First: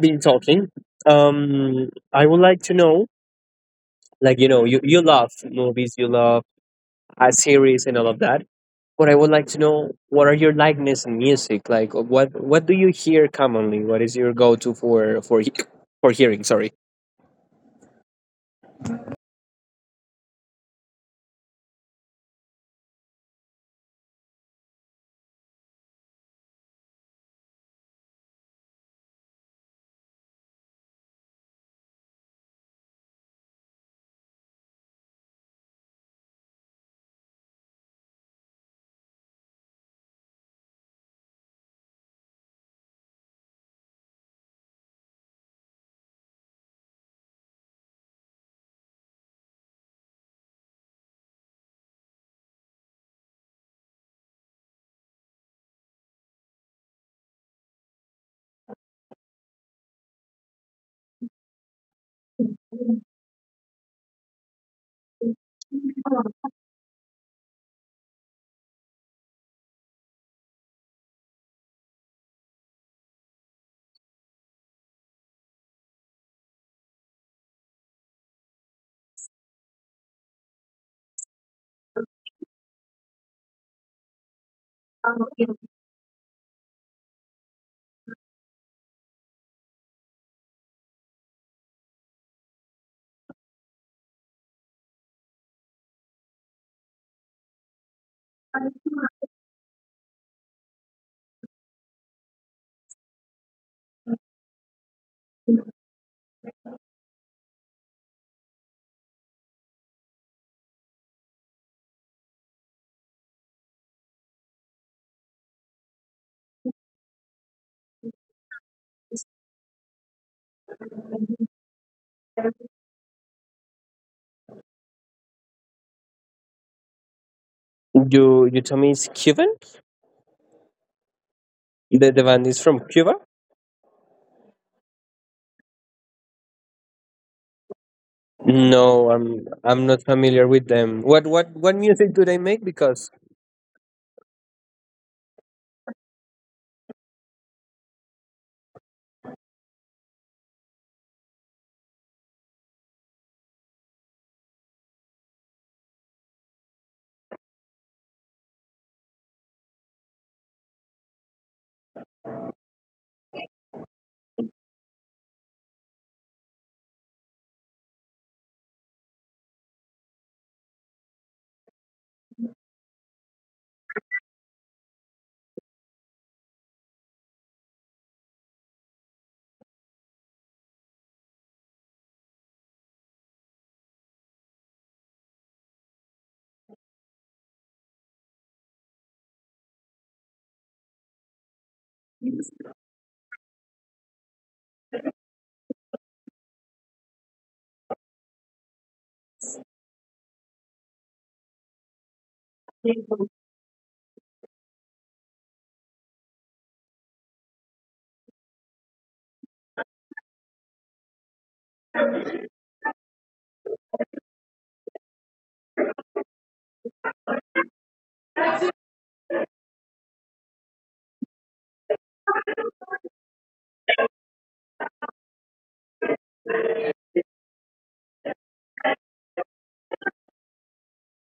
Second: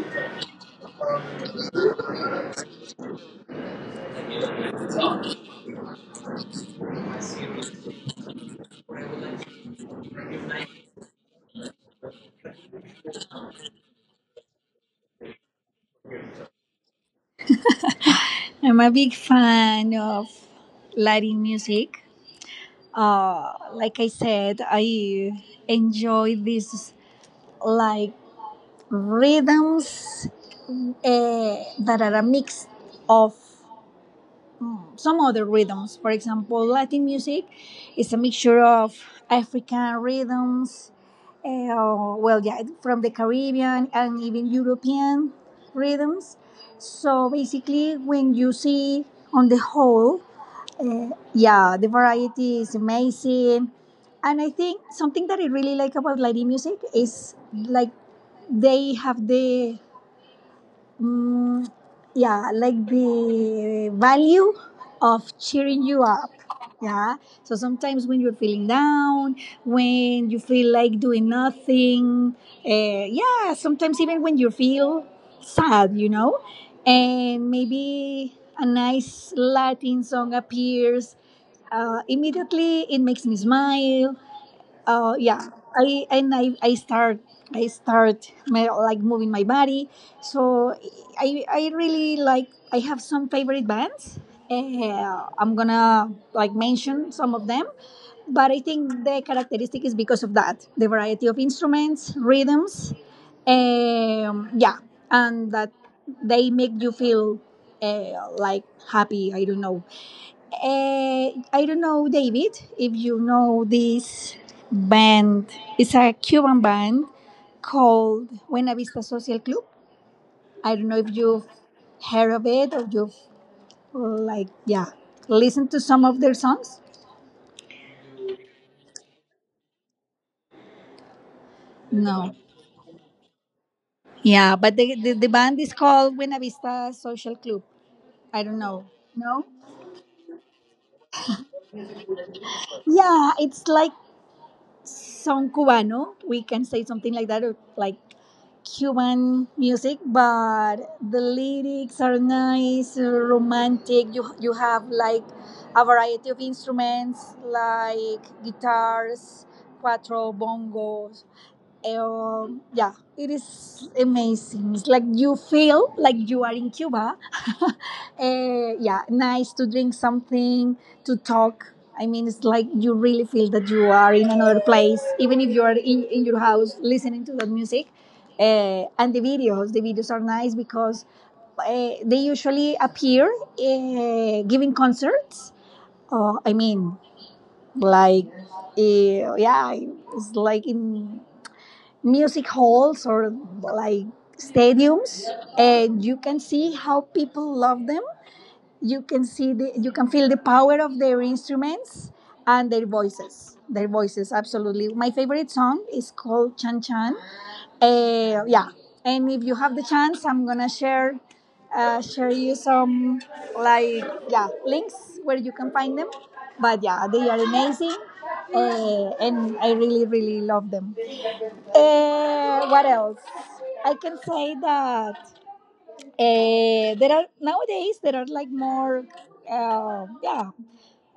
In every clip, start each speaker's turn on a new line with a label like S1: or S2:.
S1: been talking, I would like to know, you love movies, you love series, and all of that. But I would like to know, what are your likeness in music? Like, what do you hear commonly? What is your go to for for hearing? Sorry,
S2: I'm a big fan of Latin music. Like I said, I enjoy these like rhythms that are a mix of some other rhythms. For example, Latin music is a mixture of African rhythms, yeah, from the Caribbean and even European rhythms. So basically, when you see on the whole yeah, the variety is amazing. And I think something that I really like about Latin music is like they have the Mm, yeah, like the value of cheering you up. Yeah. So sometimes when you're feeling down, when you feel like doing nothing, yeah, sometimes even when you feel sad, and maybe a nice Latin song appears, immediately it makes me smile. uh yeah I start. I start my, like moving my body. So I really like, I have some favorite bands. I'm gonna like mention some of them, but I think the characteristic is because of that, the variety of instruments, rhythms, um yeah and that they make you feel like happy, I don't know. I don't know, David, if you know this band. It's a Cuban band called Buena Vista Social Club. I don't know if you've heard of it or you've, like, yeah, listened to some of their songs.
S1: you tell me it's Cuban. The
S2: No.
S1: band is from Cuba.
S2: Yeah, but the band is called Buena Vista Social Club. I don't know.
S1: No, I'm
S2: No?
S1: I'm not familiar with them. What music do they make? Because
S2: Yeah, it's like son cubano. We can say something like that, or like Cuban music, but the lyrics are nice, romantic. You have like a variety of instruments like guitars, cuatro, bongos, yeah, it is amazing. It's like you feel like you are in Cuba. Yeah, nice to drink something, to talk. I mean, it's like you really feel that you are in another place, even if you are in your house listening to that music. And the videos are nice because they usually appear giving concerts. Oh, I mean, like, yeah, it's like in music halls or like stadiums, and you can see how people love them. You can see the you can feel the power of their instruments and their voices. Their voices absolutely, my favorite song is called Chan Chan. Yeah, and if you have the chance, I'm gonna share share you some like yeah, links where you can find them. But yeah, they are amazing, and I really, really love them. What else? I can say that there are, nowadays there are like more uh, yeah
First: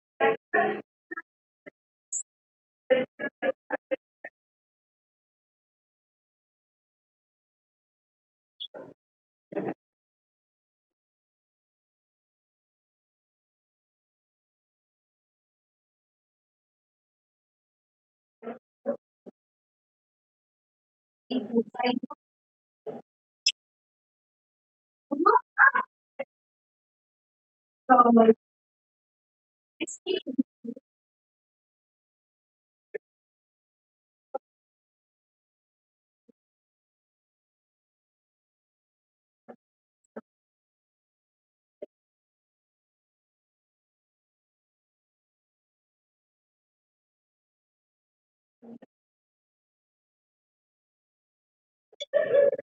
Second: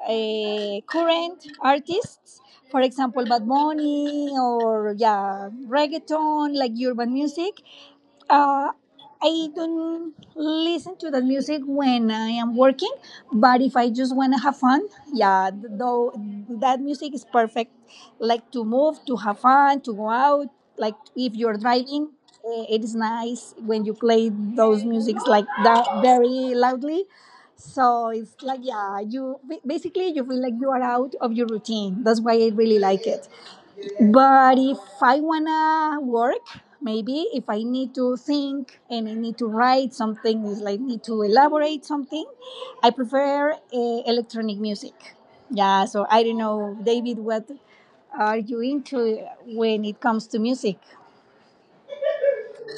S2: current artists, for example, Bad Bunny, or yeah, reggaeton, like urban music. uh, I don't listen to the music when I am working, but if I just want to have fun, yeah, though that music is perfect, like to move, to have fun, to go out. Like if you're driving, it is nice when you play those musics like that very loudly. So it's like yeah, you basically you feel like you are out of your routine. That's why I really like it. But if I wanna work, maybe if I need to think and I need to write something, is like need to elaborate something, I prefer electronic music. Yeah, so I don't know, David, what are you into when it comes to music?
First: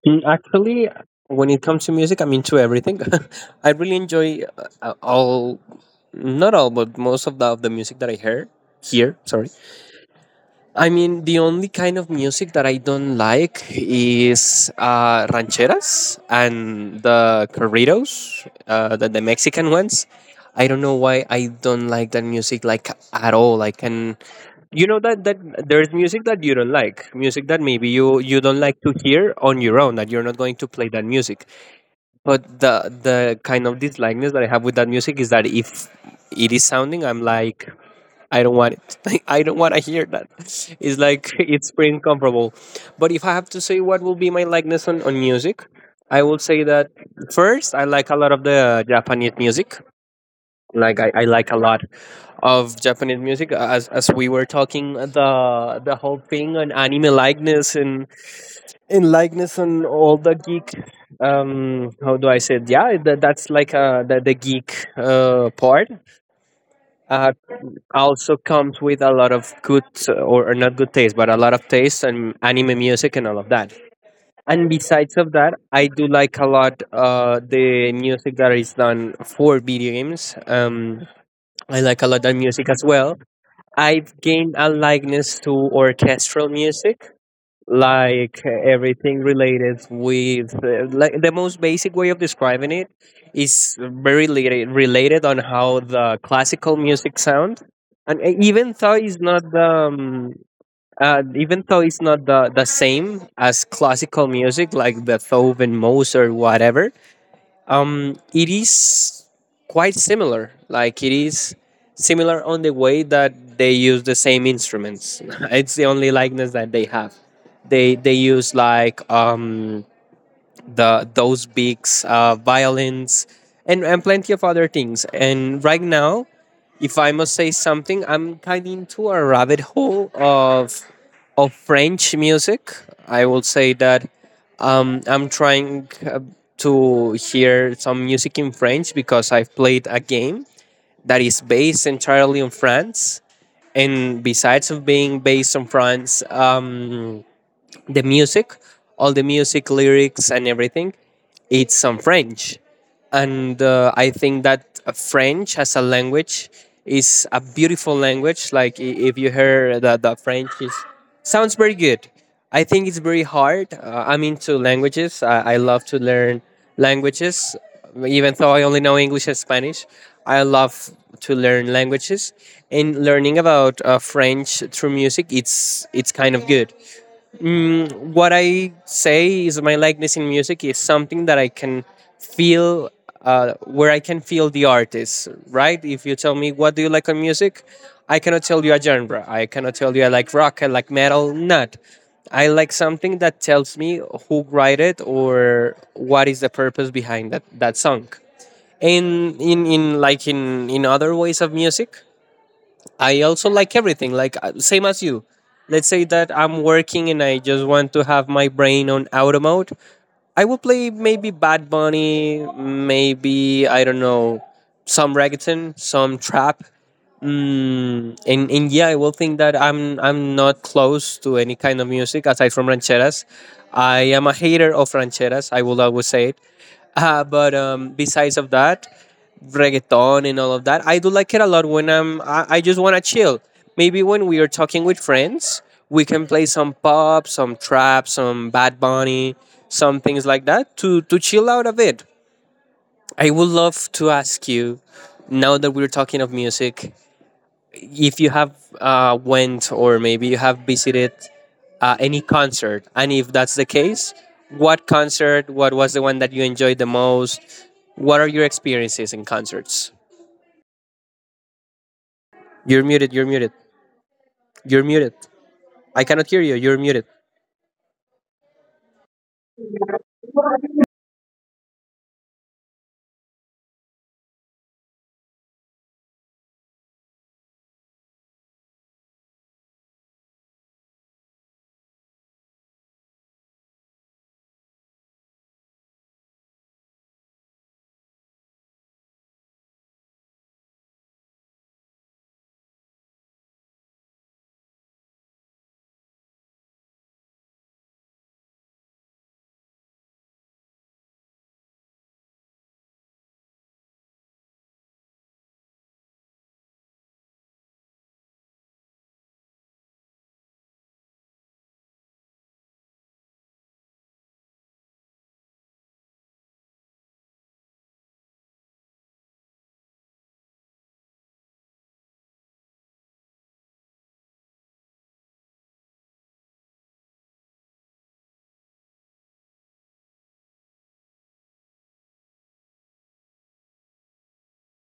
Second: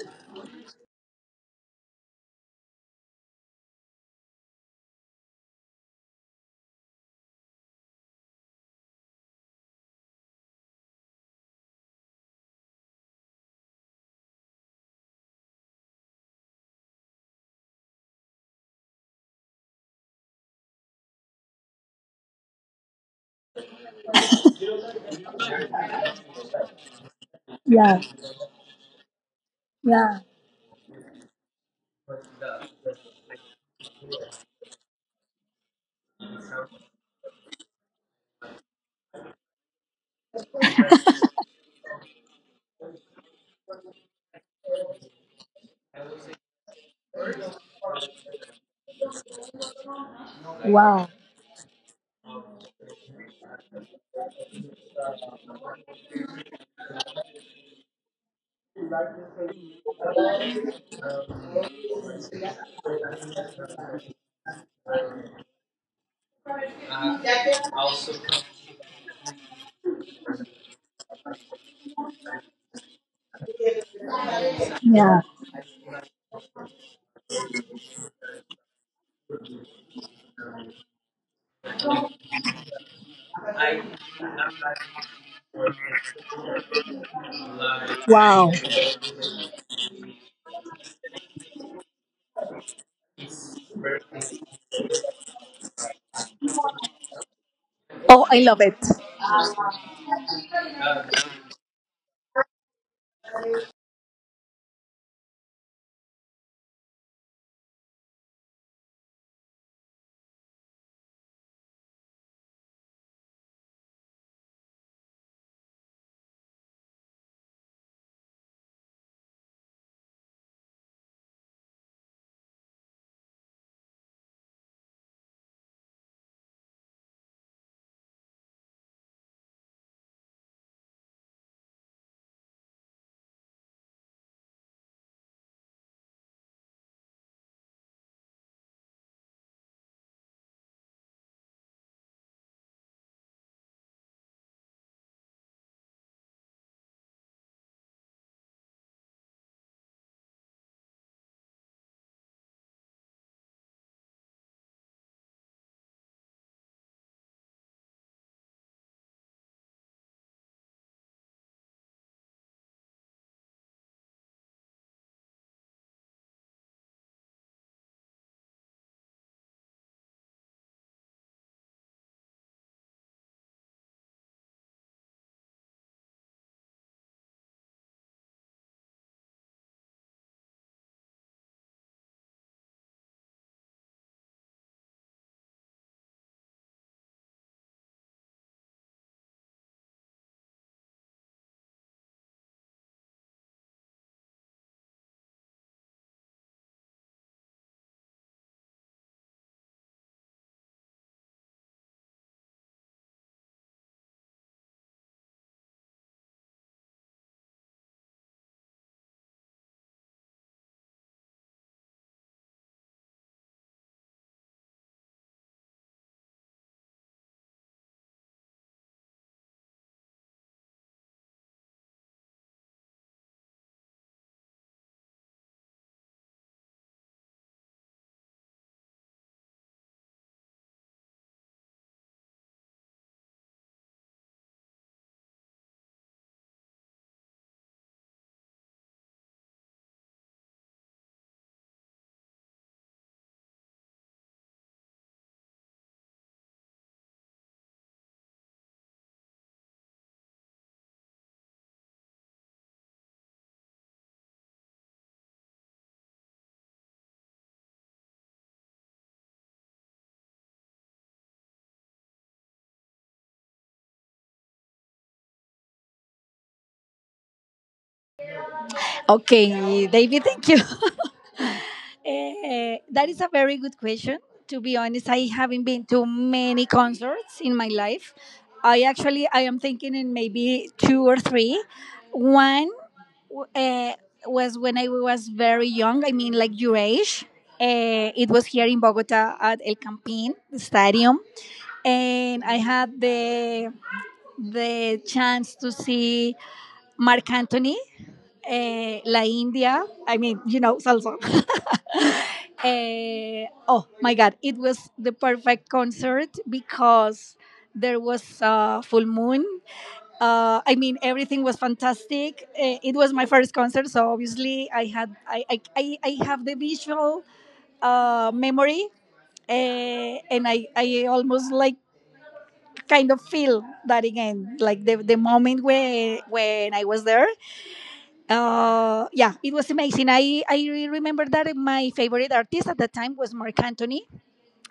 S1: mm, actually, when it comes to music, I'm into everything. I really enjoy all, not all, but most of the music that I hear. Here, sorry. I mean, the only kind of music that I don't like is rancheras and the corridos, the Mexican ones. I don't know why I don't like that music like at all. I can, you know that there's music that you don't like, music that maybe
S2: Yeah,
S1: you don't like to hear on your own, that
S2: yeah.
S1: you're not going to play that music. But the kind of dislikeness that I have with that music is that if it is sounding, I'm like, I don't want it. I don't want to hear that. It's like it's pretty uncomfortable. But if I have to say what will be my likeness on music, I will say that first, I like a lot of the Japanese music. Like
S2: Wow.
S1: I like a lot of Japanese music as we were talking the whole thing on anime likeness and likeness on all the geek um, how do I say it? Yeah, that's like the geek part uh also comes with a lot of good or not good taste but a lot of taste and anime music and all of that. And besides of
S2: Yeah,
S1: that, I do like a lot the music that is done for video games. I like a lot of music as well. I've gained a likeness to orchestral music, like
S2: wow.
S1: everything related with like the most basic way of describing it is very related, related on how the classical music sounds. And
S2: Oh, I
S1: even
S2: love
S1: though
S2: it.
S1: it's not the even though it's not the same as classical music like Beethoven, Mozart, whatever, it is quite similar. Like it is similar on the way that they use the same instruments. It's the only likeness that they have. They use like the those beaks, violins, and plenty of other things. And right now, if I must say something, I'm kind of into a rabbit hole of French music. I will say that I'm trying to hear some music in French because I've played a game that is based entirely on France. And besides of being based on France, the music, all the music lyrics and everything, it's some French, and I think that French as a language is a beautiful language. Like if you hear that the French is sounds very good. I think it's very hard. I'm into languages. I love to learn languages, even though I only know English and Spanish. I love to learn languages, and learning about French through music, it's kind of good. Mm, what I say is my likeness in music is something that I can feel, where I can feel the artist, right? If you tell me what do you like on music, I cannot tell you a genre. I cannot tell you I like rock, I like metal, not. I like something that tells me who write it or what is the purpose behind that song. And in other ways of music, I also like everything, like same as you. Let's say that I'm working and I just want to have my brain on auto mode. I will play maybe Bad Bunny, maybe I don't know, some reggaeton, some trap. Mm, and yeah, I will think that I'm not close to any kind of music aside from rancheras. I am a hater of rancheras. I will always say it. But besides of that, reggaeton and all of that. I do like it a lot when I just want to chill. Maybe when we are talking with friends, we can play some pop, some trap, some Bad Bunny, some things like that to chill out a bit. I would love to ask you now that we're talking of music, if you have went or maybe you have visited any concert, and if that's the case, what concert? What was the one that you enjoyed the most? What are your experiences in concerts? You're muted. You're muted. You're muted. I cannot hear you. You're muted.
S2: Okay, David, thank you. That is a very good question. To be honest, I haven't been to many concerts in my life. I actually I am thinking in maybe two or three. One uh, was when I was very young. I mean, like your age. It was here in Bogota at El Campín Stadium, and I had the chance to see Marc Anthony, La India. I mean, you know, salsa. Oh my God, it was the perfect concert because there was a full moon. I mean, everything was fantastic. It was my first concert, so obviously I had I have the visual memory, and I almost like kind of feel that again, like the moment where when I was there. Yeah it was amazing. I remember that my favorite artist at the time was Marc Anthony.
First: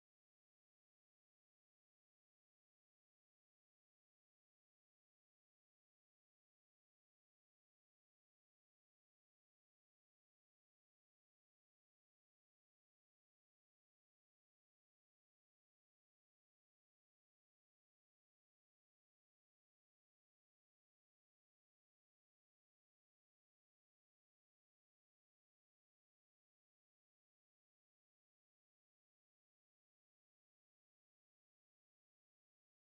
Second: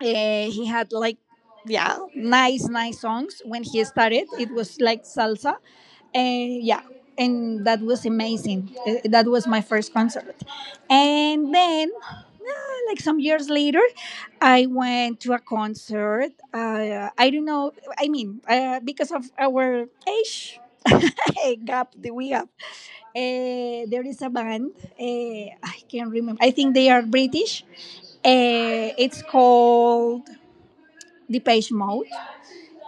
S2: He had like yeah, nice songs when he started. It was like salsa. And yeah, and that was amazing. That was my first concert. And then like some years later, I went to a concert. I don't know, I mean, because of our age gap that we have, there is a band. I can't remember, I think they are British. It's called the Page Mode.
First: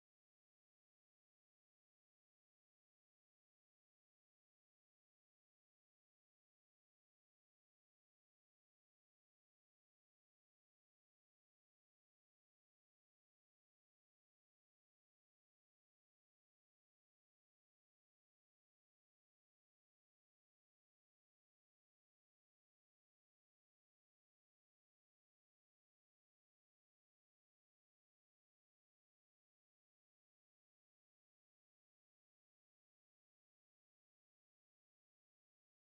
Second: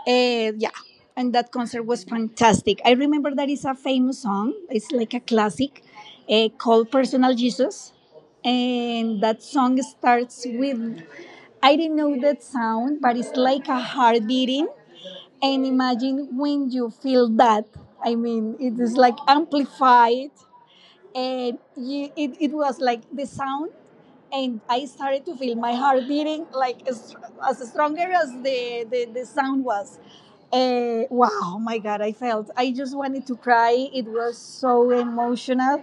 S2: Yeah, and that concert was fantastic. I remember that is a famous song. It's like a classic called "Personal Jesus," and that song starts with, I didn't know that sound, but it's like a heart beating. And imagine when you feel that. I mean, it is like amplified, and it was like the sound, and I started to feel my heart beating like as stronger as the sound was. Wow, my God, I felt. I just wanted to cry. It was so emotional.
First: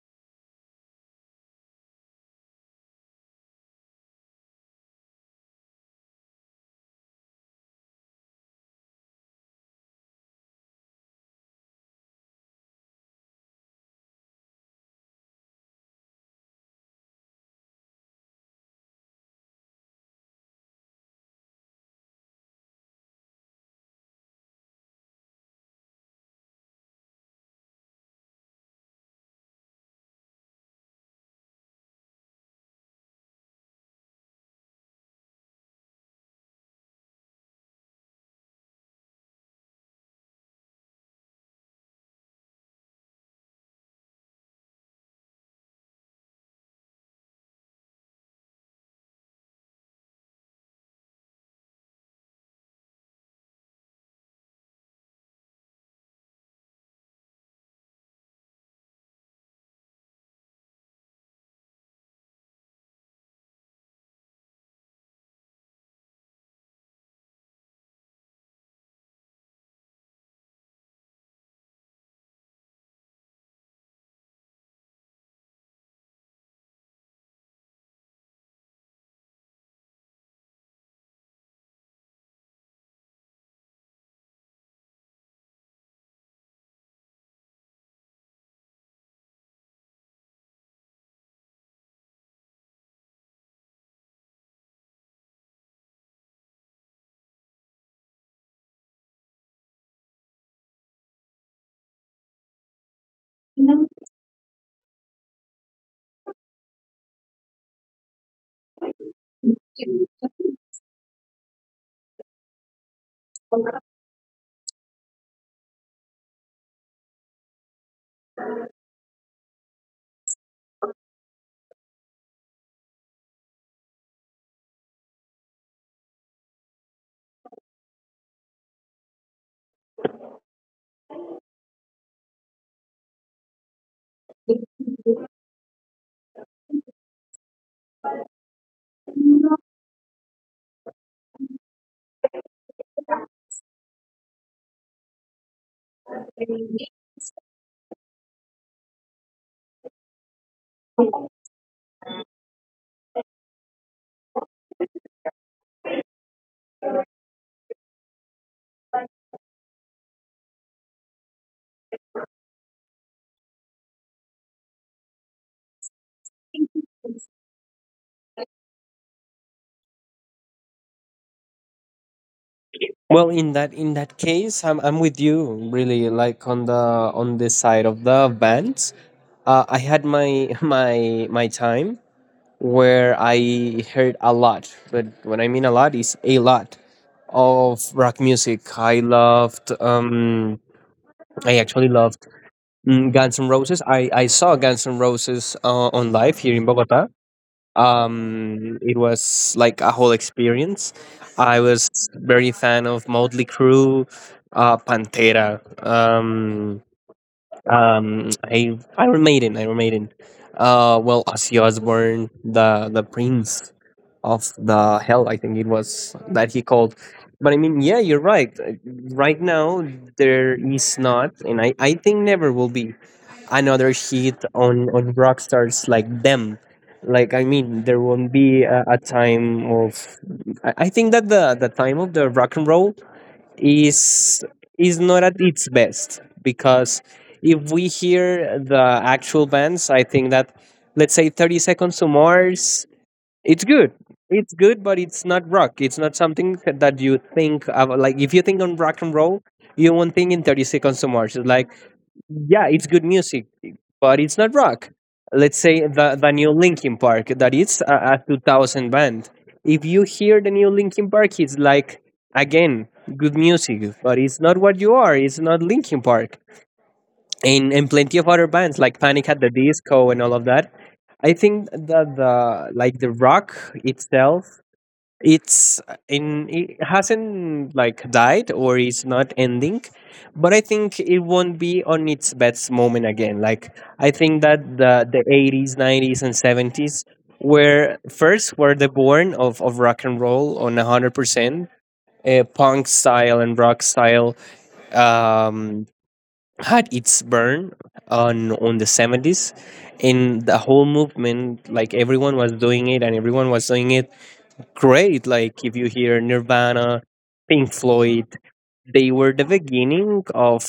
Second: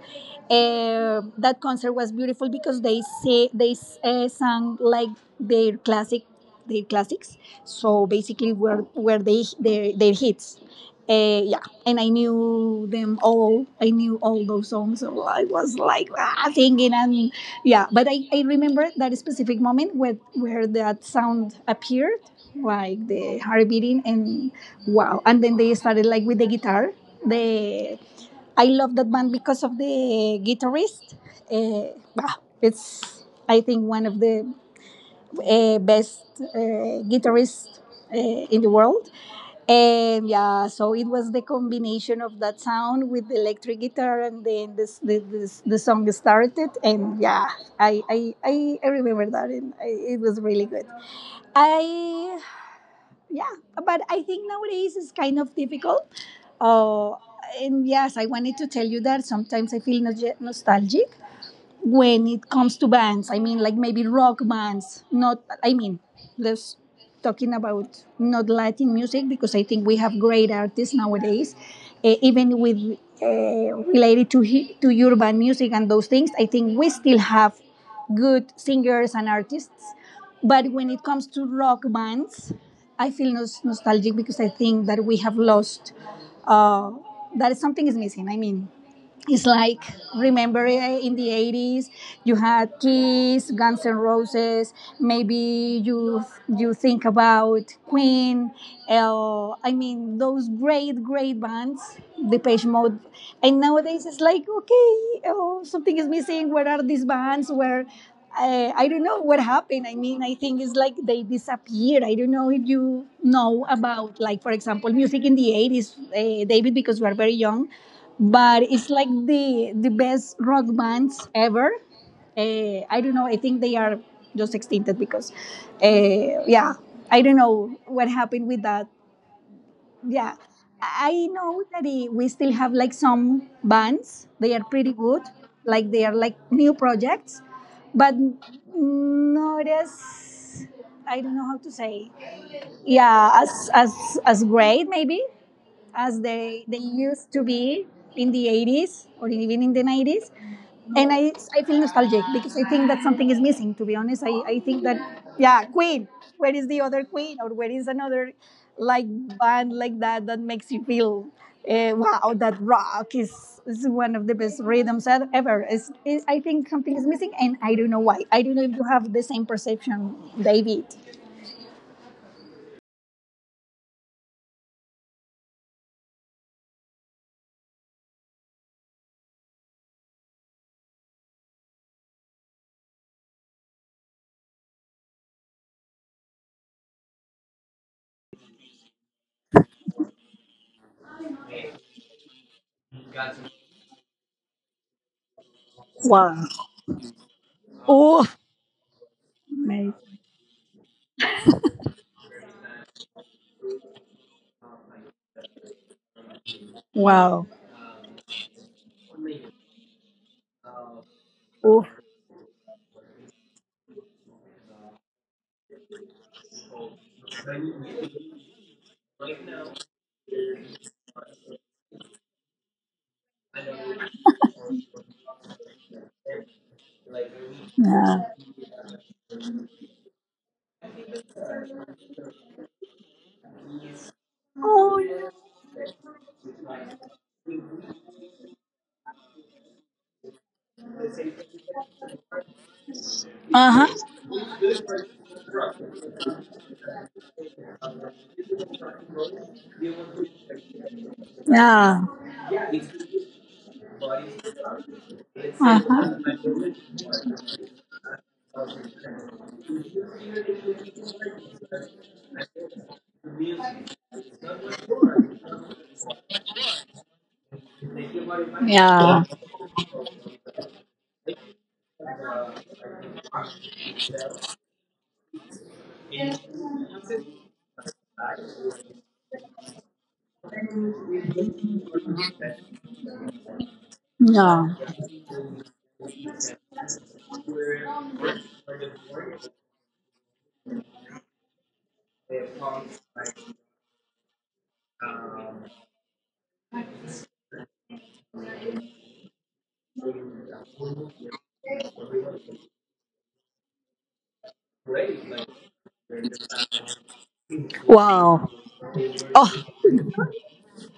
S2: That concert was beautiful because they say they sang like their classic, their classics. So basically, were they their hits. Yeah, and I knew them all. I knew all those songs, so I was like, ah, thinking and yeah. But I remember that specific moment where that sound appeared, like the heart beating, and wow! And then they started like with the guitar. The I love that band because of the guitarist. Wow, it's, I think one of the best guitarist uh, in the world. And yeah, so it was the combination of that sound with the electric guitar, and then this the song started. And yeah, I remember that, and I, it was really good. I yeah, but I think nowadays it's kind of difficult. Uh, and yes, I wanted to tell you that sometimes I feel nostalgic when it comes to bands. I mean, like maybe rock bands, not, I mean, let's talking about not Latin music, because I think we have great artists nowadays. Even with uh, related to to urban music and those things, I think we still have good singers and artists. But when it comes to rock bands, I feel nostalgic because I think that we have lost uh, that, something is missing. I mean, it's like, remember in the 80s, you had Kiss, Guns N' Roses. Maybe you think about Queen. I mean, those great bands, Depeche Mode. And nowadays it's like, okay, oh, something is missing. Where are these bands? Where I don't know what happened. I mean, I think it's like they disappeared. I don't know if you know about, like, for example, music in the 80s, David, because we are very young, but it's like the best rock bands ever. I don't know. I think they are just extincted because, yeah, I don't know what happened with that. Yeah, I know that, we still have like some bands. They are pretty good. Like they are like new projects, but not as, I don't know how to say. Yeah, as as great maybe as they used to be in the 80s or even in the 90s. And I feel nostalgic because I think that something is missing, to be honest. I think that, yeah, Queen, where is the other Queen? Or where is another like band like that that makes you feel, wow, that rock is one of the best rhythms ever. I think something is missing and I don't know why. I don't know if you have the same perception, David.
S1: Well, in that case, I'm with you really, like on the side of the bands. I had my my time where I heard a lot, but when I mean a lot is a lot of rock music. I loved I actually loved mm, Guns N' Roses. I saw Guns N' Roses on live here in Bogota.
S2: Oh,
S1: It was like a whole experience. I was very fan of Motley Crue, Pantera,
S2: wow.
S1: I Iron Maiden, Iron Maiden. Ozzy
S2: Oh,
S1: Osbourne, the Prince of the Hell, I think it was that he called. But I mean, yeah, you're right. Right now, there is not, and I think never will be another hit on rock stars like them, like I mean there
S2: yeah.
S1: won't be a time of I think that the time of the rock and roll is not at its best because if we hear the actual bands I think that, let's say, 30 seconds to mars, it's good, it's good, but it's not rock. It's not something that you think of, like if you think on rock and roll you won't think in 30 seconds to mars. It's like
S2: Yeah.
S1: yeah, it's good music but it's not rock. Let's say
S2: Uh-huh.
S1: the new Linkin Park, that it's a 2000 band. If you hear the new Linkin Park, it's like, again, good music, but it's not what you are. It's not Linkin Park. And
S2: Yeah.
S1: plenty of other bands like Panic at the Disco and all of that. I think that the like the rock itself, it's in it hasn't like died or it's not ending, but I think it won't be on its best moment again. Like I
S2: Yeah.
S1: think that the 80s, 90s, and 70s were first, were the born of rock and roll on 100%. Punk style and rock style um, had its burn on the 70s, and the whole movement, like everyone was doing it and everyone was doing it great. Like if you hear Nirvana, Pink
S2: Wow.
S1: Floyd, they
S2: Oh,
S1: were the beginning of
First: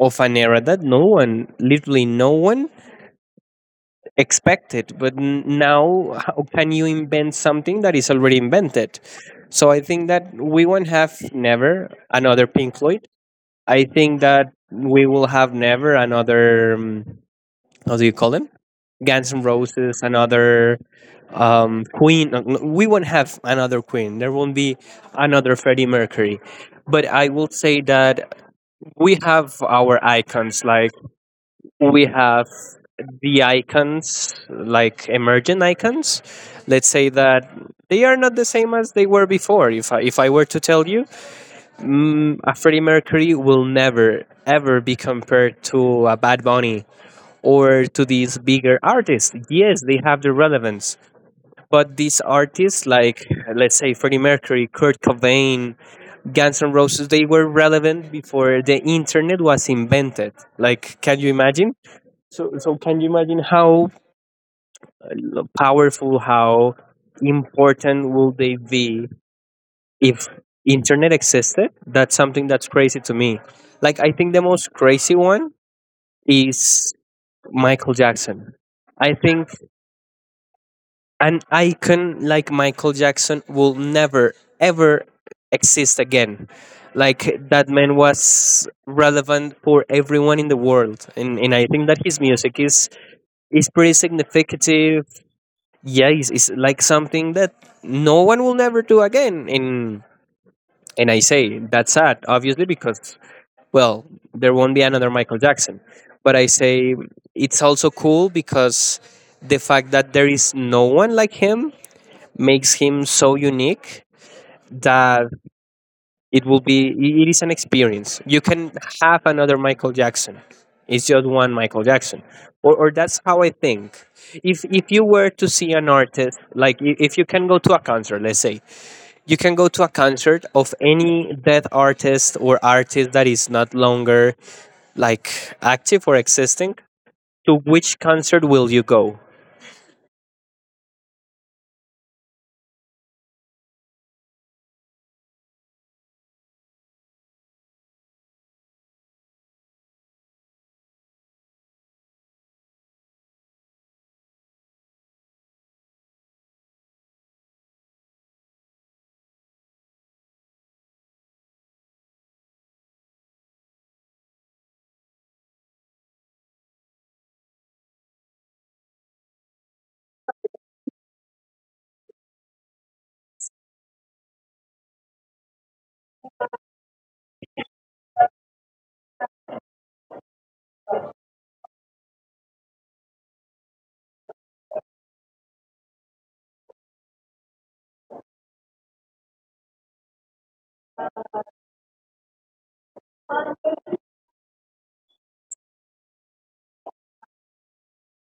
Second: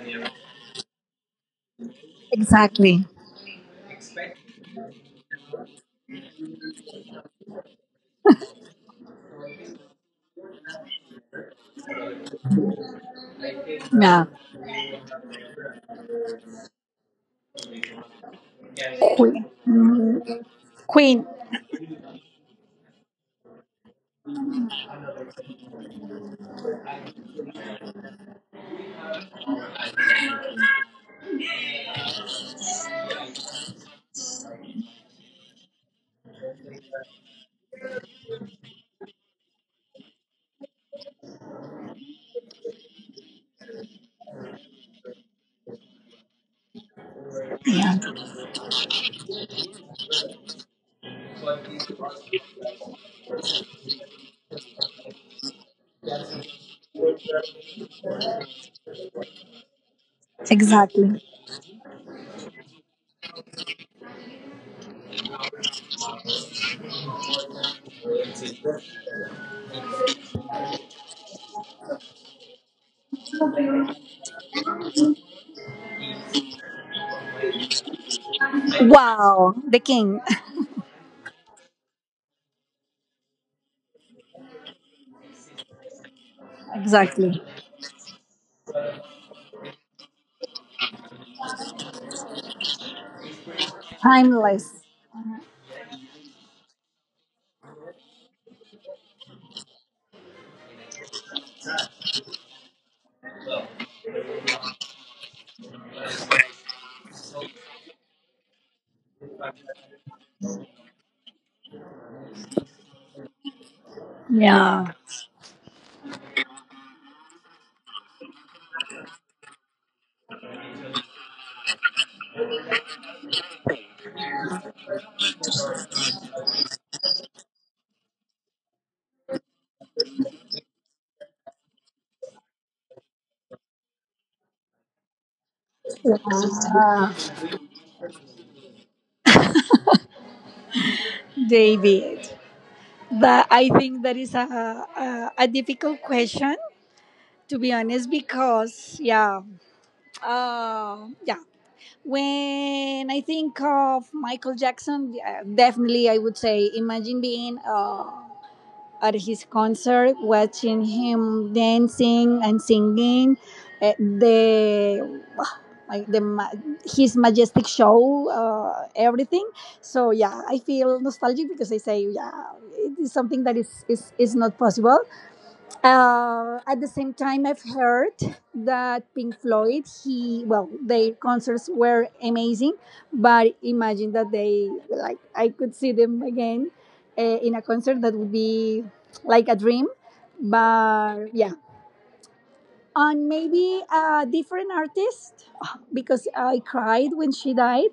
S1: an era that no one, literally no one,
S2: exactly.
S1: expected. But now, how can you invent something that is already invented? So I think that we won't have never another Pink Floyd. I think
S2: Yeah.
S1: that we will have never another. How do you call them? Guns N'
S2: Queen.
S1: Roses, another
S2: Queen.
S1: Queen. No, We won't have another Queen. There won't be another Freddie Mercury. But I will say that we have our icons. Like we have the icons, like emergent icons. Let's say that they are not the same as they were before. If I were to tell you, mm, a Freddie Mercury will never ever be compared to a Bad Bunny or to
S2: Yeah.
S1: these bigger artists. Yes, they have the relevance, but these artists, like let's say Freddie Mercury, Kurt Cobain, Guns N' Roses, they were relevant before the internet was invented. Like, can you
S2: Exactly.
S1: imagine? So can you imagine how powerful, how important will they be if internet existed? That's something that's crazy to me. Like, I think the most crazy one is Michael Jackson. I think
S2: Wow. The king.
S1: an icon like Michael Jackson will never, ever exist again. Like
S2: Exactly.
S1: that man was relevant for everyone in the world, and I think that his music is pretty
S2: Timeless.
S1: significative. Yeah, it's like something that no one will never do again. And I say that's sad, obviously, because well, there won't be another Michael Jackson. But I say it's also cool because the fact that there is no one like him makes him so unique
S2: Yeah.
S1: that it will be it is an experience you can have another Michael Jackson. It's just one Michael Jackson, or that's how I think. If you were to see an artist if you can go to a concert, let's say, you can go to a concert of any dead artist or artist that is not longer like active or existing,
S2: Uh,
S1: to which concert will you go?
S2: David. That I think that is a a difficult question, to be honest, because yeah, uh, yeah when I think of Michael Jackson, definitely I would say, imagine being at his concert, watching him dancing and singing, the like his majestic show, everything. So yeah, I feel nostalgic because I say yeah, it is something that is not possible. At the same time, I've heard that Pink Floyd, he well, their concerts were amazing, but imagine that they like I could see them again in a concert. That would be like a dream. But yeah, and maybe a different artist, because I cried when she died,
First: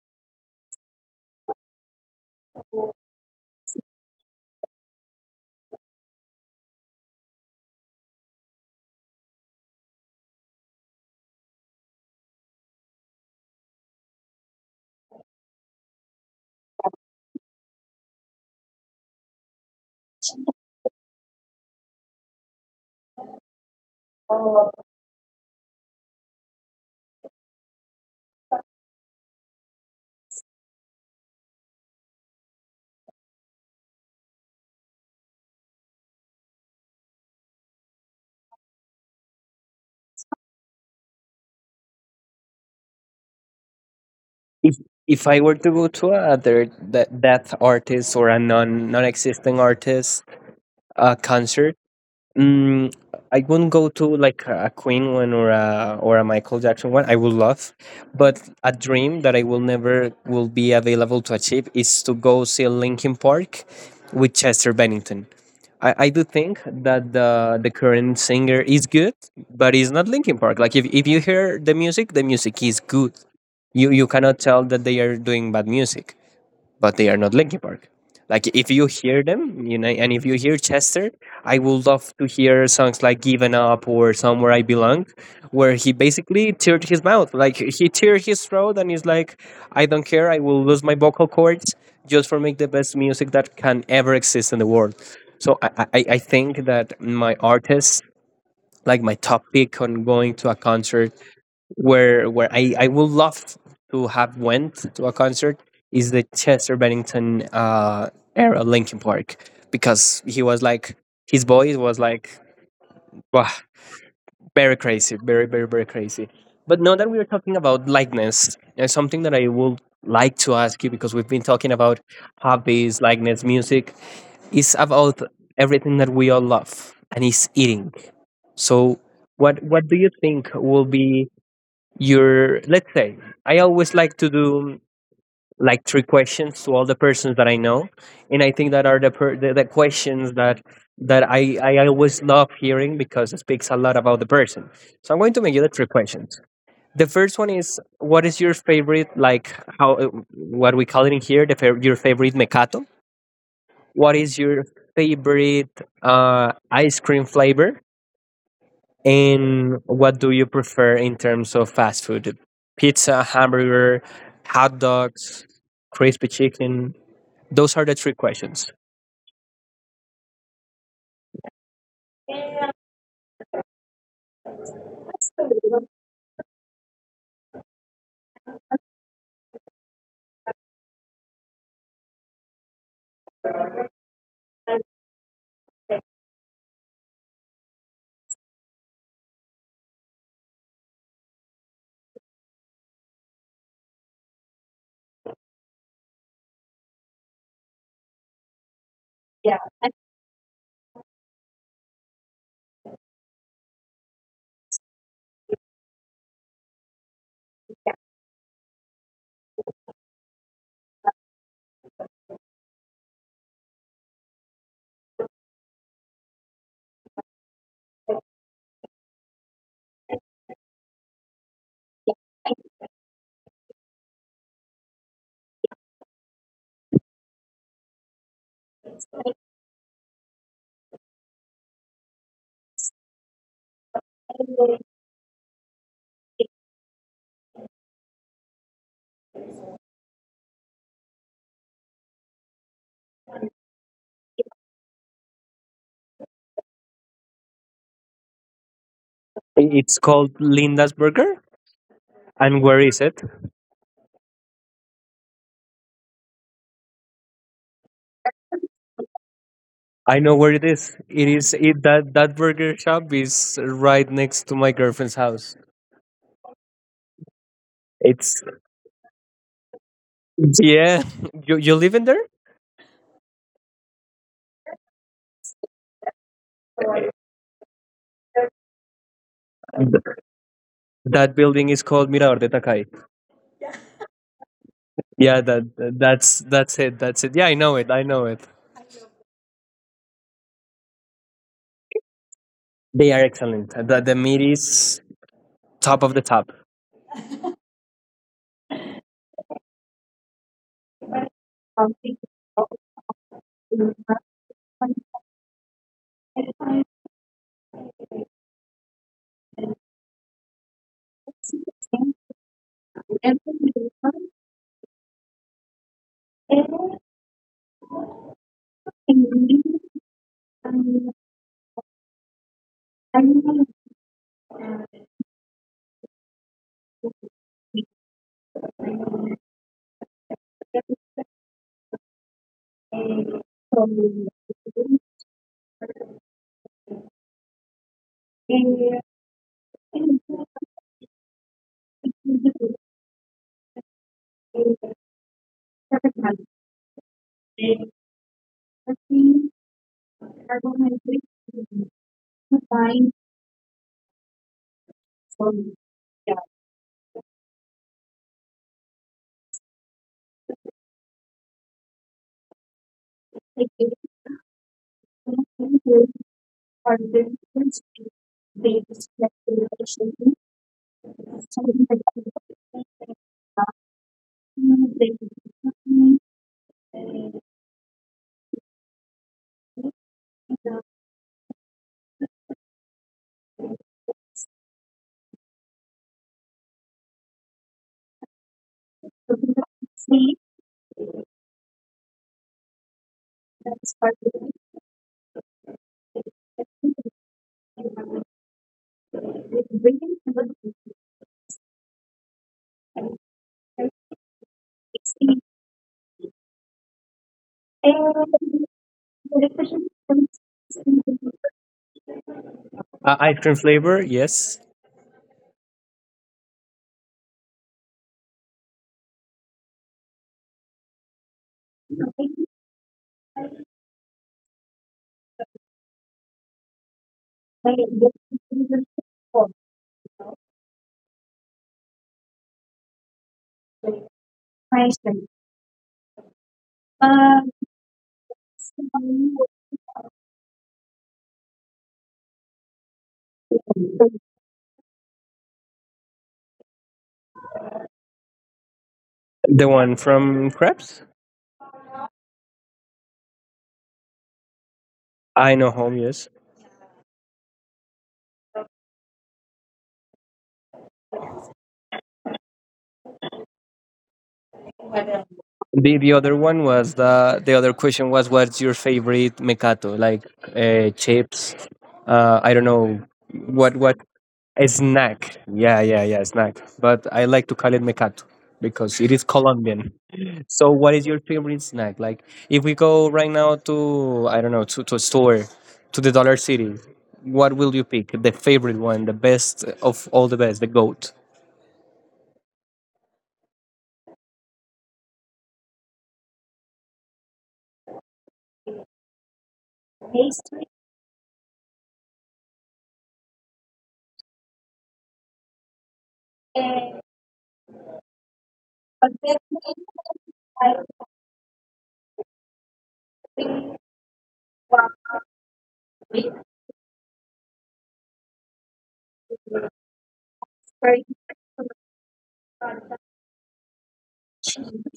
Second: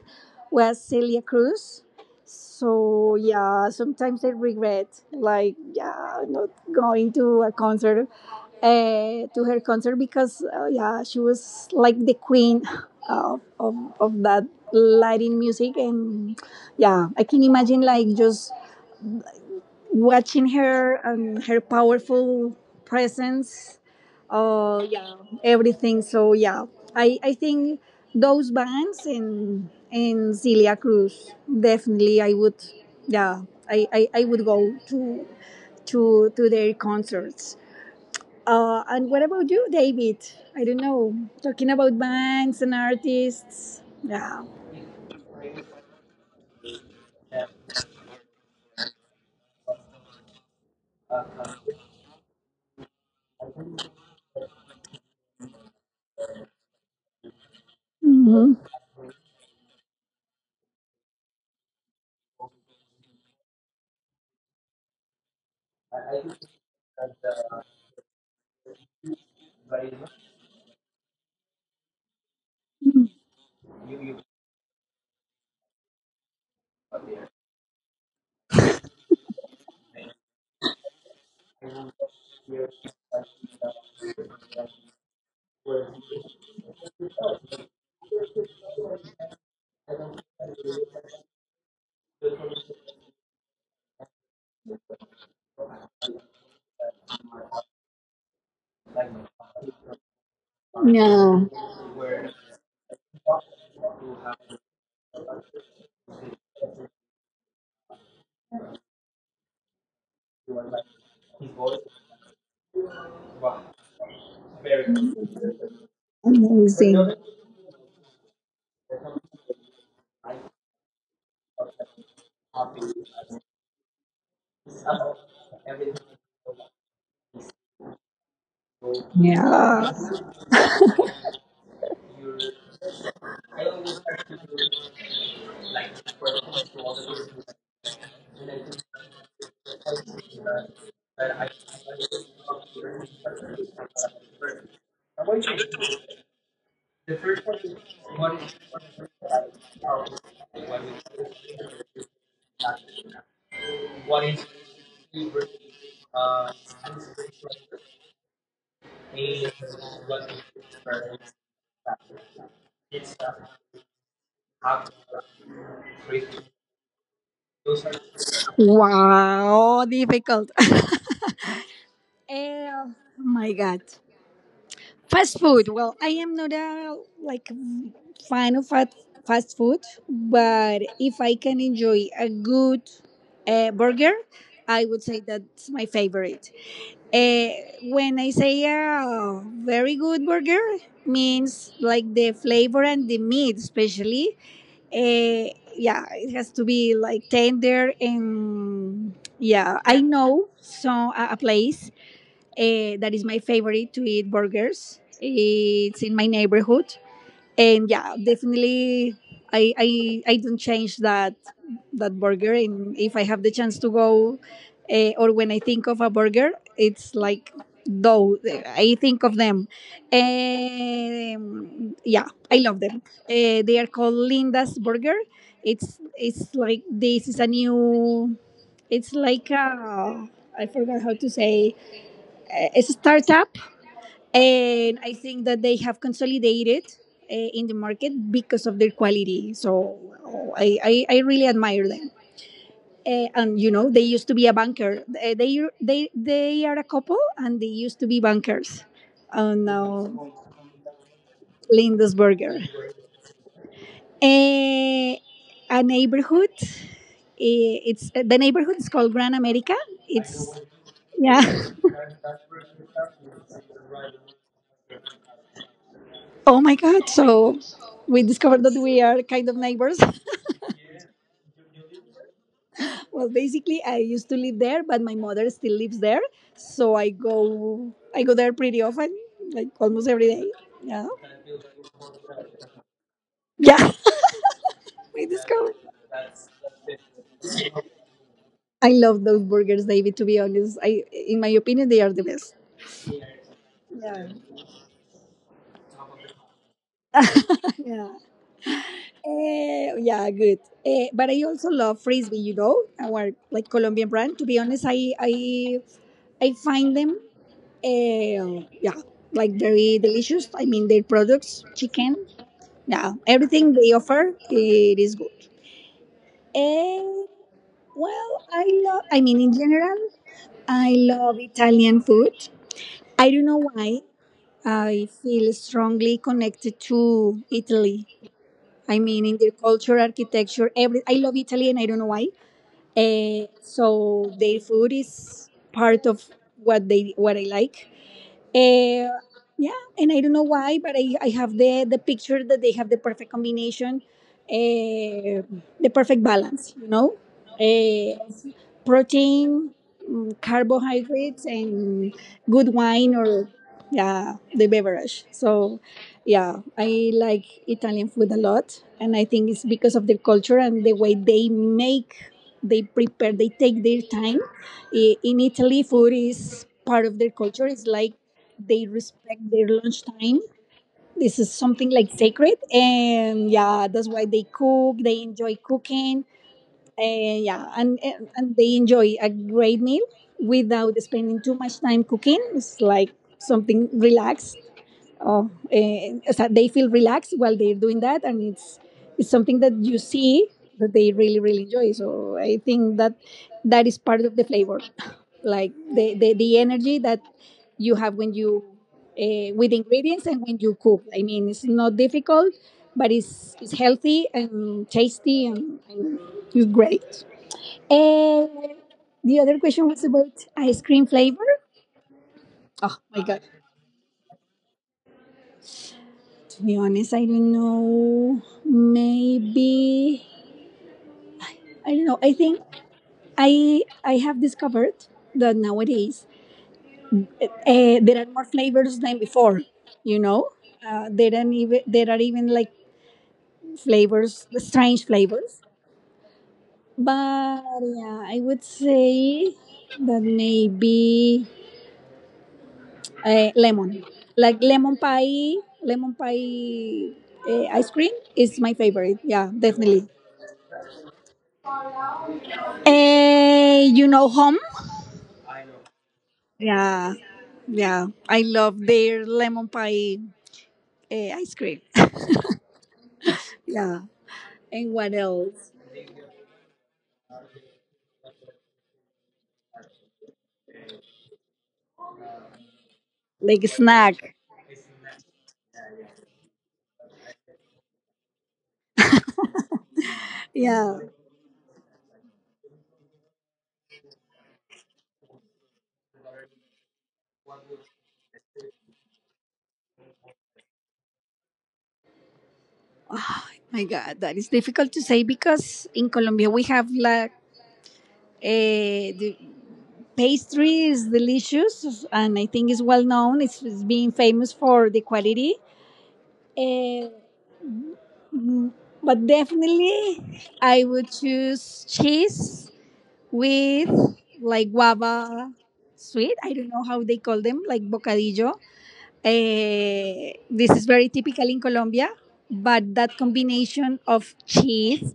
S2: was Celia Cruz. So yeah, sometimes I regret like not going to a concert to her concert because yeah, she was like the queen of, of, of that Latin music. And yeah, I can imagine like just watching her and her powerful presence, uh yeah everything. So yeah, I think those bands and Celia Cruz, definitely I would, yeah, I would go to to their concerts. And what about you, David? I don't know. Talking about bands and artists. Yeah.
S1: If if I were to go to a other that artist or a non existing artist concert, Mm, I wouldn't go to like a Queen one or a Michael Jackson one. I would love, but
S2: Hmm.
S1: a dream that I will never will be available to achieve is to go see Linkin Park with Chester Bennington. I do think that the current singer is good, but it's not Linkin Park. Like if you hear the music is good. You cannot tell that they are doing bad music, but they are not Linkin Park. Like if you hear them, you know, and if you hear Chester, I would love to hear songs like "Given Up" or "Somewhere I Belong," where he basically teared his mouth, like he teared his throat, and he's like, "I don't care, I will lose my vocal cords just for make the best music that can ever exist in the world." So I think that my artist, like my top pick on going to a concert,
S2: Yeah.
S1: where where I would love to have went to a concert is the Chester Bennington era Linkin Park because he was like his voice was like wow, very crazy, very crazy. But
S2: Amazing.
S1: now that we are talking about likeness, and something that I would like to ask you because we've been talking about hobbies, likeness, music, is about everything that we all love, and is eating. So what
S2: Yeah.
S1: what do you think will be your, let's say, I always like to do like three questions to all the persons that I know, and I think that are the questions that I always love hearing because it speaks a lot about the person. So I'm going to make you the three questions. The first one is what is your favorite, like, how, what we call it in here, your favorite mecato, what is your favorite ice cream flavor, and what do you prefer in terms of fast food? Pizza, hamburger, hot dogs, crispy chicken? Those are the three questions.
S2: Wow. Difficult. Oh my God. Fast food. Well, I am not a like fan of fast food, but if I can enjoy a good burger, I would say that's my favorite. Uh, when I say a very good burger, means like the flavor and the meat, especially. Uh, yeah, it has to be like tender and yeah. I know so a place that is my favorite to eat burgers. It's in my neighborhood, and yeah, definitely I don't change that that burger. And if I have the chance to go, or when I think of a burger, it's like though I think of them. Yeah, I love them. They are called Linda's Burger. It's like this is a new, it's like a, I forgot how to say, it's a startup. And I think that they have consolidated in the market because of their quality. So oh, I really admire them. And you know, they used to be a banker. They are a couple, and they used to be bankers. Oh
S1: It's
S2: no,
S1: called Linda's Burger.
S2: Lindisberger.
S1: And where is it?
S2: Uh, a neighborhood. It's the neighborhood is called Gran America.
S1: I know
S2: It's
S1: where it is.
S2: yeah.
S1: It is it, that burger shop is right next to my girlfriend's house.
S2: Oh my God! So we
S1: It's
S2: discovered that we are kind of neighbors.
S1: yeah. You live in there?
S2: Well, basically, I used to live there, but my mother still lives there, so I go there pretty often, like almost every
S1: Th-
S2: day. Yeah,
S1: That building is called Mirador de Takay.
S2: yeah. I
S1: Yeah,
S2: discovered.
S1: that's it. That's it. Yeah, I know it. I know it.
S2: I love those burgers, David. To be honest, I in my opinion, they are the best.
S1: They are excellent.
S2: Yeah,
S1: The meat is top of the top.
S2: yeah. Yeah. Good. But I also love Frisbee. You know, our like Colombian brand. To be honest, I I find them. Yeah, like very delicious. I mean, their products, chicken, now everything they offer, it is good. And well, I love. I mean, in general, I love Italian food. I don't know why. I feel strongly connected to Italy. I mean, in their culture, architecture, every. I love Italy, and I don't know why. So their food is part of what they what I like. Eh, yeah, and I don't know why, but I have the picture that they have the perfect combination, eh, the perfect balance, you know? Eh, Protein, carbohydrates,
S1: Carbohydrates
S2: and good wine
S1: combine
S2: or, yeah, the beverage.
S1: so
S2: So, yeah,
S1: yeah,
S2: I like Italian food a lot. And I think it's because of the culture and the way they make, they prepare, they take
S1: like
S2: their
S1: it
S2: time. In Italy, food
S1: with
S2: is part of their culture. It's like
S1: carbohydrates
S2: they
S1: they
S2: respect their
S1: reflect the
S2: lunchtime.
S1: relation
S2: This is something like
S1: something like
S2: sacred,
S1: that.
S2: and yeah,
S1: Uh,
S2: that's why they cook. They
S1: They
S2: enjoy cooking,
S1: can
S2: and yeah,
S1: uh,
S2: and they enjoy a great meal without
S1: the
S2: spending too much time cooking. It's like something relaxed. Oh, so they feel relaxed while they're doing that, and it's something that you see
S1: protein
S2: that they really really enjoy. So I think that that is part
S1: that's
S2: of the flavor,
S1: carbohydrate.
S2: like the energy that you have when you with ingredients and when you cook. I mean, it's not difficult, but it's healthy and tasty and it's great. And the other question was about ice cream flavor. Oh my God.
S1: Ice cream flavor, yes.
S2: To be honest, I don't know. Maybe I don't know. I think I have discovered that nowadays there are more flavors than before. You know, there are even like flavors, strange flavors. But yeah, I would say that maybe lemon, like lemon pie ice cream is my favorite. Yeah,
S1: The
S2: definitely.
S1: one from Krebs?
S2: You know, home.
S1: I know home, yes.
S2: Yeah, yeah. I love their lemon pie ice cream. Yeah. And what else?
S1: The other one was the other question was what's your favorite mecato? Like chips? I don't know
S2: Like
S1: what
S2: snack.
S1: a snack. Yeah, yeah, yeah, snack. But I like to call it mecato because it is Colombian. So,
S2: Yeah.
S1: what is your favorite snack? Like, if we go right now to, I don't know, to a store, to the Dollar City, what will you pick? The favorite one, the best of all the best, the goat.
S2: My God, that is difficult to say because in Colombia we have like the pastry is delicious, and I think it's well known. It's being famous for the quality. Eh, mm, but definitely, I would choose cheese with like guava sweet. I don't know how they call them, like bocadillo. Eh, this is very typical in Colombia, but that combination of cheese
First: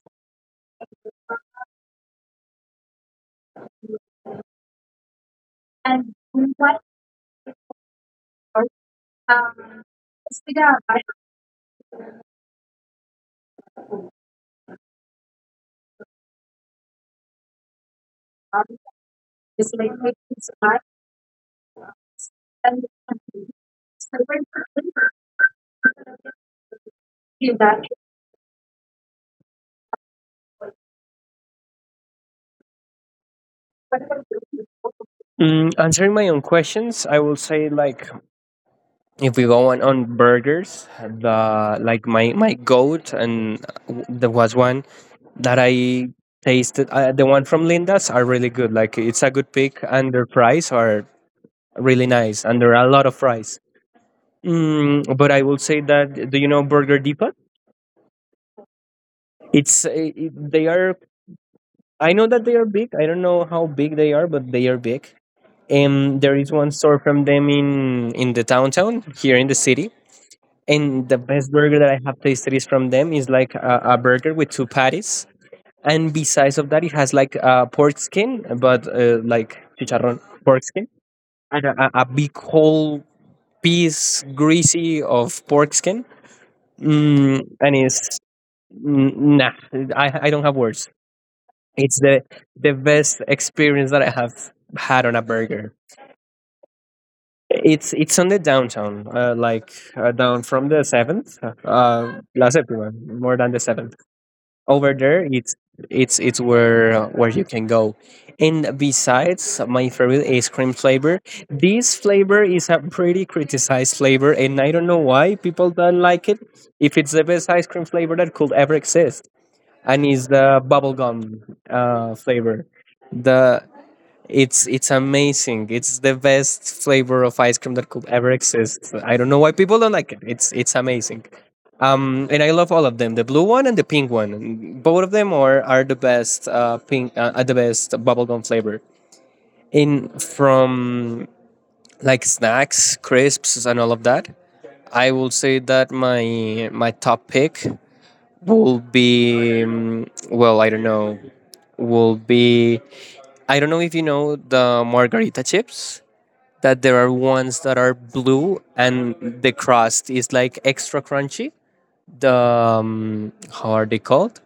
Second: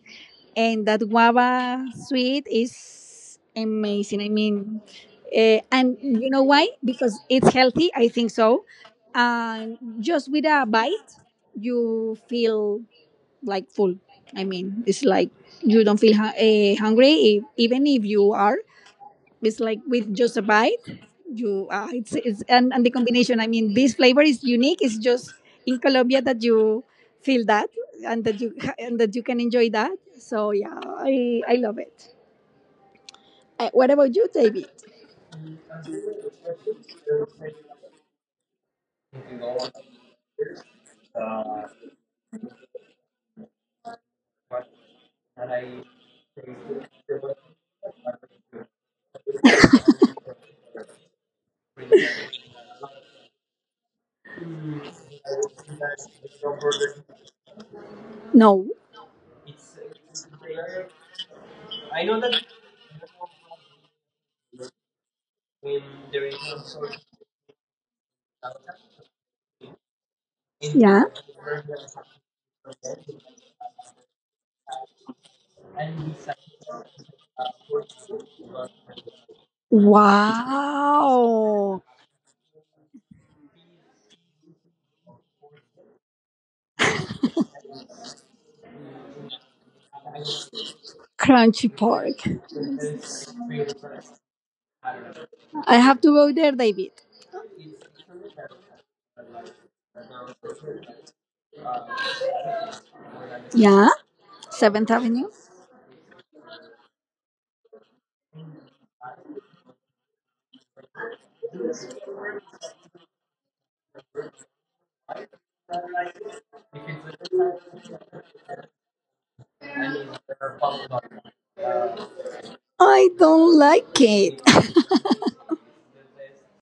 S2: and that guava sweet is amazing. I mean, and you know why? Because it's healthy. I think so. And just with a bite, you feel like full. I mean, it's like you don't feel hungry if, even if you are, it's
S1: This
S2: like
S1: may
S2: with
S1: take
S2: just a
S1: his
S2: bite.
S1: life
S2: You it's,
S1: and
S2: and the combination. I mean, this flavor is unique. It's just in Colombia that you feel
S1: in
S2: that
S1: that
S2: and that you and that you can enjoy that. So yeah, I love it. What about you,
S1: whatever you
S2: David?
S1: do, answering my own questions, I will say like if we go on burgers, the like my goat and there was one that I tasted. The one from Linda's are really good. Like it's a good pick, and their fries are really nice, and there are a lot of fries. But I will say that, do you know Burger Depot?
S2: No.
S1: It's it, they are I know that they are big. I don't know how big they are, but they are big. And there is one store from them in the downtown here in the city.
S2: Yeah.
S1: And the best burger that I have tasted is from them is like a burger with two patties, and besides of that, it has like a pork skin, but like chicharrón pork skin, and
S2: Wow.
S1: a big whole piece greasy of pork skin. Mm, and it's mm, nah, I don't have words.
S2: Crunchy
S1: It's
S2: pork.
S1: the best experience that I have had on a burger.
S2: I have to go there, David.
S1: It's on the downtown, like down from the seventh, La Séptima, more than the
S2: Yeah.
S1: seventh.
S2: Can't
S1: Over there,
S2: Avenue.
S1: it's where you can go. And besides, my favorite ice cream flavor. This flavor is a pretty criticized flavor, and I don't know why people don't like it. If it's the best ice cream flavor that could ever exist, and it's the bubblegum flavor
S2: I don't
S1: the
S2: like it.
S1: it's amazing. It's the best flavor of ice cream that could ever exist. I don't know why people don't like it. It's amazing. And I love all of them, the blue one and the pink one. And both of them are the best pink, are the best bubblegum flavor. In from like snacks, crisps, and all of that, I will say that my top pick will be well, I don't know, will be I don't know if you know the margarita chips, that there are ones that are blue and the crust is like extra crunchy. The how are they called?